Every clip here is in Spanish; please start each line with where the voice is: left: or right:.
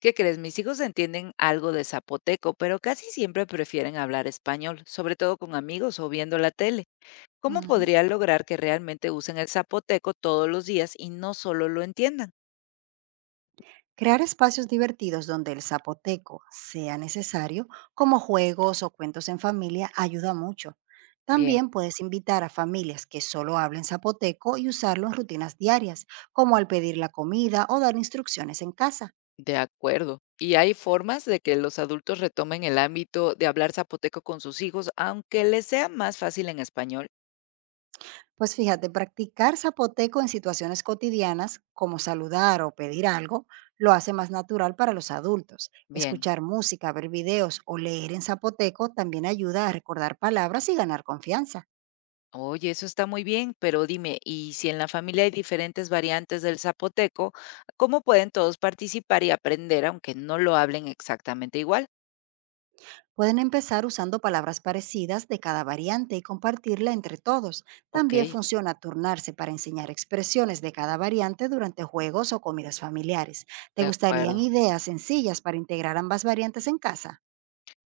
left: ¿Qué crees? Mis hijos entienden algo de zapoteco, pero casi siempre prefieren hablar español, sobre todo con amigos o viendo la tele. ¿Cómo
right: Ujú.
left: podría lograr que realmente usen el zapoteco todos los días y no solo lo entiendan?
right: Crear espacios divertidos donde el zapoteco sea necesario, como juegos o cuentos en familia, ayuda mucho.
left: Bien,
right: También puedes invitar a familias que solo hablen zapoteco y usarlo en rutinas diarias, como al pedir la comida o dar instrucciones en casa.
left: de acuerdo. Y hay formas de que los adultos retomen el ámbito de hablar zapoteco con sus hijos, aunque les sea más fácil en español.
right: Pues fíjate, practicar zapoteco en situaciones cotidianas, como saludar o pedir algo, lo hace más natural para los adultos.
left: Bien.
right: Escuchar música, ver videos o leer en zapoteco también ayuda a recordar palabras y ganar confianza.
left: Oye, eso está muy bien, pero dime, ¿y si en la familia hay diferentes variantes del zapoteco, cómo pueden todos participar y aprender aunque no lo hablen exactamente igual?
right: Pueden empezar usando palabras parecidas de cada variante y compartirla entre todos.
left: Ok,
right: También funciona turnarse para enseñar expresiones de cada variante durante juegos o comidas familiares. ¿Te
left: de
right: gustarían
left: acuerdo.
right: ideas sencillas para integrar ambas variantes en casa?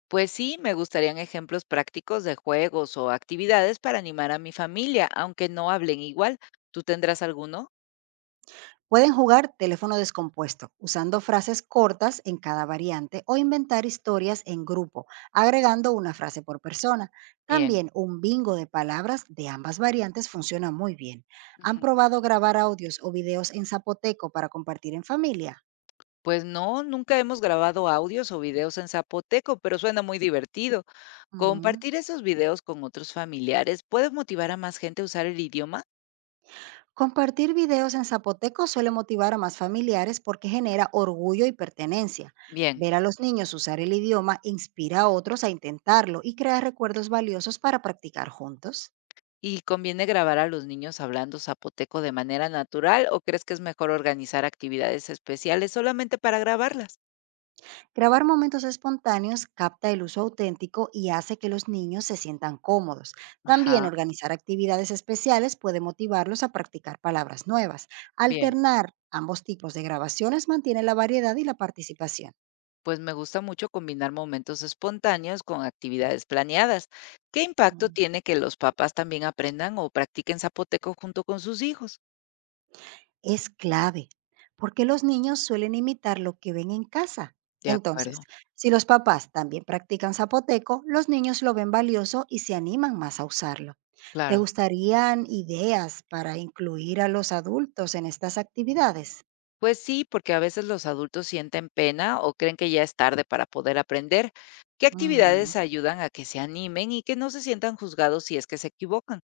left: Pues sí, me gustarían ejemplos prácticos de juegos o actividades para animar a mi familia, aunque no hablen igual. ¿Tú tendrás alguno?
right: Pueden jugar teléfono descompuesto, usando frases cortas en cada variante o inventar historias en grupo, agregando una frase por persona.
left: Bien.
right: También un bingo de palabras de ambas variantes funciona muy bien. ¿Han
left: Ujú.
right: probado grabar audios o videos en zapoteco para compartir en familia?
left: Pues no, nunca hemos grabado audios o videos en zapoteco, pero suena muy divertido.
right: Mm.
left: ¿Compartir esos videos con otros familiares puede motivar a más gente a usar el idioma?
right: Compartir videos en zapoteco suele motivar a más familiares porque genera orgullo y pertenencia.
left: Bien.
right: Ver a los niños usar el idioma inspira a otros a intentarlo y crea recuerdos valiosos para practicar juntos.
left: ¿Y conviene grabar a los niños hablando zapoteco de manera natural o crees que es mejor organizar actividades especiales solamente para grabarlas?
right: Grabar momentos espontáneos capta el uso auténtico y hace que los niños se sientan cómodos. También
left: Ajá,
right: organizar actividades especiales puede motivarlos a practicar palabras nuevas.
left: bien.
right: Alternar ambos tipos de grabaciones mantiene la variedad y la participación.
left: Pues me gusta mucho combinar momentos espontáneos con actividades planeadas. ¿Qué impacto tiene que los papás también aprendan o practiquen zapoteco junto con sus hijos?
right: Es clave, porque los niños suelen imitar lo que ven en casa.
left: De
right: Entonces,
left: acuerdo,
right: si los papás también practican zapoteco, los niños lo ven valioso y se animan más a usarlo. ¿Te
left: claro.
right: gustarían ideas para incluir a los adultos en estas actividades?
left: Pues sí, porque a veces los adultos sienten pena o creen que ya es tarde para poder aprender. ¿Qué
right: Ujú.
left: actividades ayudan a que se animen y que no se sientan juzgados si es que se equivocan?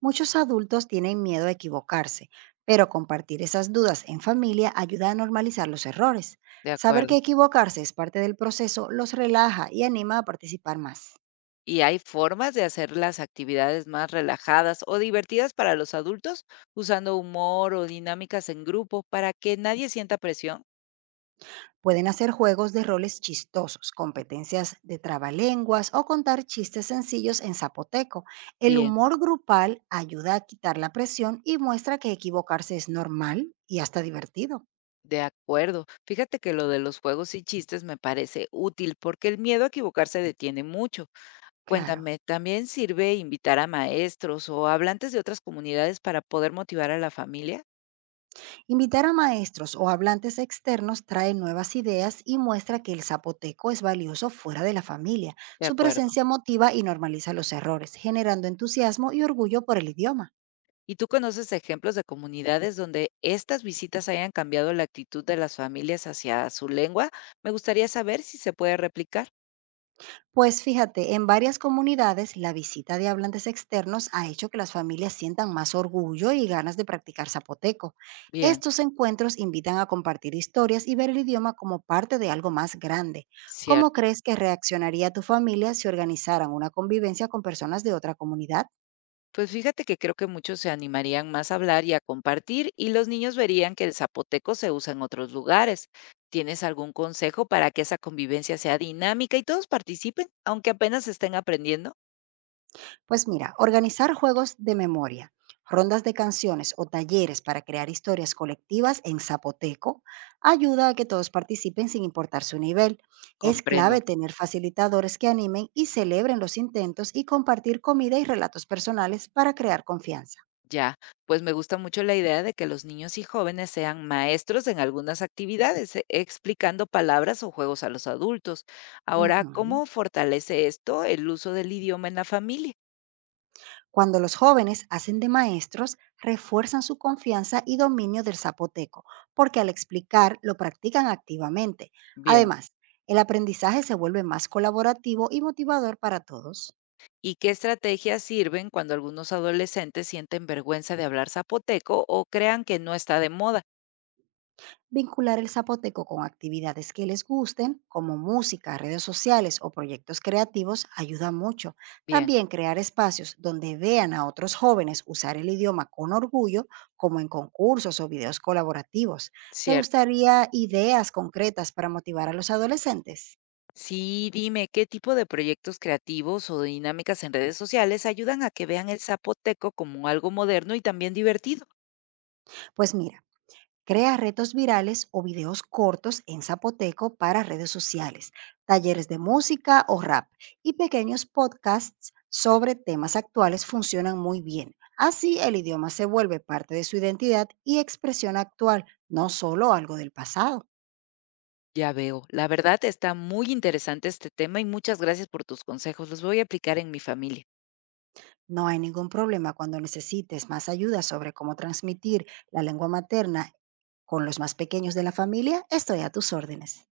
right: Muchos adultos tienen miedo a equivocarse, pero compartir esas dudas en familia ayuda a normalizar los errores.
left: De
right: Saber
left: acuerdo.
right: que equivocarse es parte del proceso los relaja y anima a participar más.
left: ¿Y hay formas de hacer las actividades más relajadas o divertidas para los adultos usando humor o dinámicas en grupo para que nadie sienta presión?
right: Pueden hacer juegos de roles chistosos, competencias de trabalenguas o contar chistes sencillos en zapoteco. El
left: Bien,
right: humor grupal ayuda a quitar la presión y muestra que equivocarse es normal y hasta divertido.
left: de acuerdo. Fíjate que lo de los juegos y chistes me parece útil porque el miedo a equivocarse detiene mucho.
right: Claro.
left: Cuéntame, ¿también sirve invitar a maestros o hablantes de otras comunidades para poder motivar a la familia?
right: Invitar a maestros o hablantes externos trae nuevas ideas y muestra que el zapoteco es valioso fuera de la familia.
left: De
right: Su
left: acuerdo.
right: presencia motiva y normaliza los errores, generando entusiasmo y orgullo por el idioma.
left: ¿Y tú conoces ejemplos de comunidades donde estas visitas hayan cambiado la actitud de las familias hacia su lengua? Me gustaría saber si se puede replicar.
right: Pues fíjate, en varias comunidades la visita de hablantes externos ha hecho que las familias sientan más orgullo y ganas de practicar zapoteco.
left: Bien,
right: Estos encuentros invitan a compartir historias y ver el idioma como parte de algo más grande. ¿Cómo
left: cierto.
right: crees que reaccionaría tu familia si organizaran una convivencia con personas de otra comunidad?
left: Pues fíjate que creo que muchos se animarían más a hablar y a compartir y los niños verían que el zapoteco se usa en otros lugares. ¿Tienes algún consejo para que esa convivencia sea dinámica y todos participen, aunque apenas estén aprendiendo?
right: Pues mira, organizar juegos de memoria, rondas de canciones o talleres para crear historias colectivas en zapoteco ayuda a que todos participen sin importar su nivel. Es clave
left: Comprendo,
right: tener facilitadores que animen y celebren los intentos y compartir comida y relatos personales para crear confianza.
left: ya. Pues me gusta mucho la idea de que los niños y jóvenes sean maestros en algunas actividades, explicando palabras o juegos a los adultos. Ahora,
right: Ujú.
left: ¿cómo fortalece esto el uso del idioma en la familia?
right: Cuando los jóvenes hacen de maestros, refuerzan su confianza y dominio del zapoteco, porque al explicar lo practican activamente.
left: Bien.
right: Además, el aprendizaje se vuelve más colaborativo y motivador para todos.
left: ¿Y qué estrategias sirven cuando algunos adolescentes sienten vergüenza de hablar zapoteco o crean que no está de moda?
right: Vincular el zapoteco con actividades que les gusten, como música, redes sociales o proyectos creativos, ayuda mucho.
left: Bien,
right: También crear espacios donde vean a otros jóvenes usar el idioma con orgullo, como en concursos o videos colaborativos. ¿Te
left: cierto.
right: gustaría ideas concretas para motivar a los adolescentes?
left: Sí, dime, ¿qué tipo de proyectos creativos o dinámicas en redes sociales ayudan a que vean el zapoteco como algo moderno y también divertido?
right: Pues mira, crea retos virales o videos cortos en zapoteco para redes sociales, talleres de música o rap y pequeños podcasts sobre temas actuales funcionan muy bien. Así el idioma se vuelve parte de su identidad y expresión actual, no solo algo del pasado.
left: Ya veo. La verdad está muy interesante este tema y muchas gracias por tus consejos. Los voy a aplicar en mi familia.
right: No hay ningún problema cuando necesites más ayuda sobre cómo transmitir la lengua materna con los más pequeños de la familia. Estoy a tus órdenes.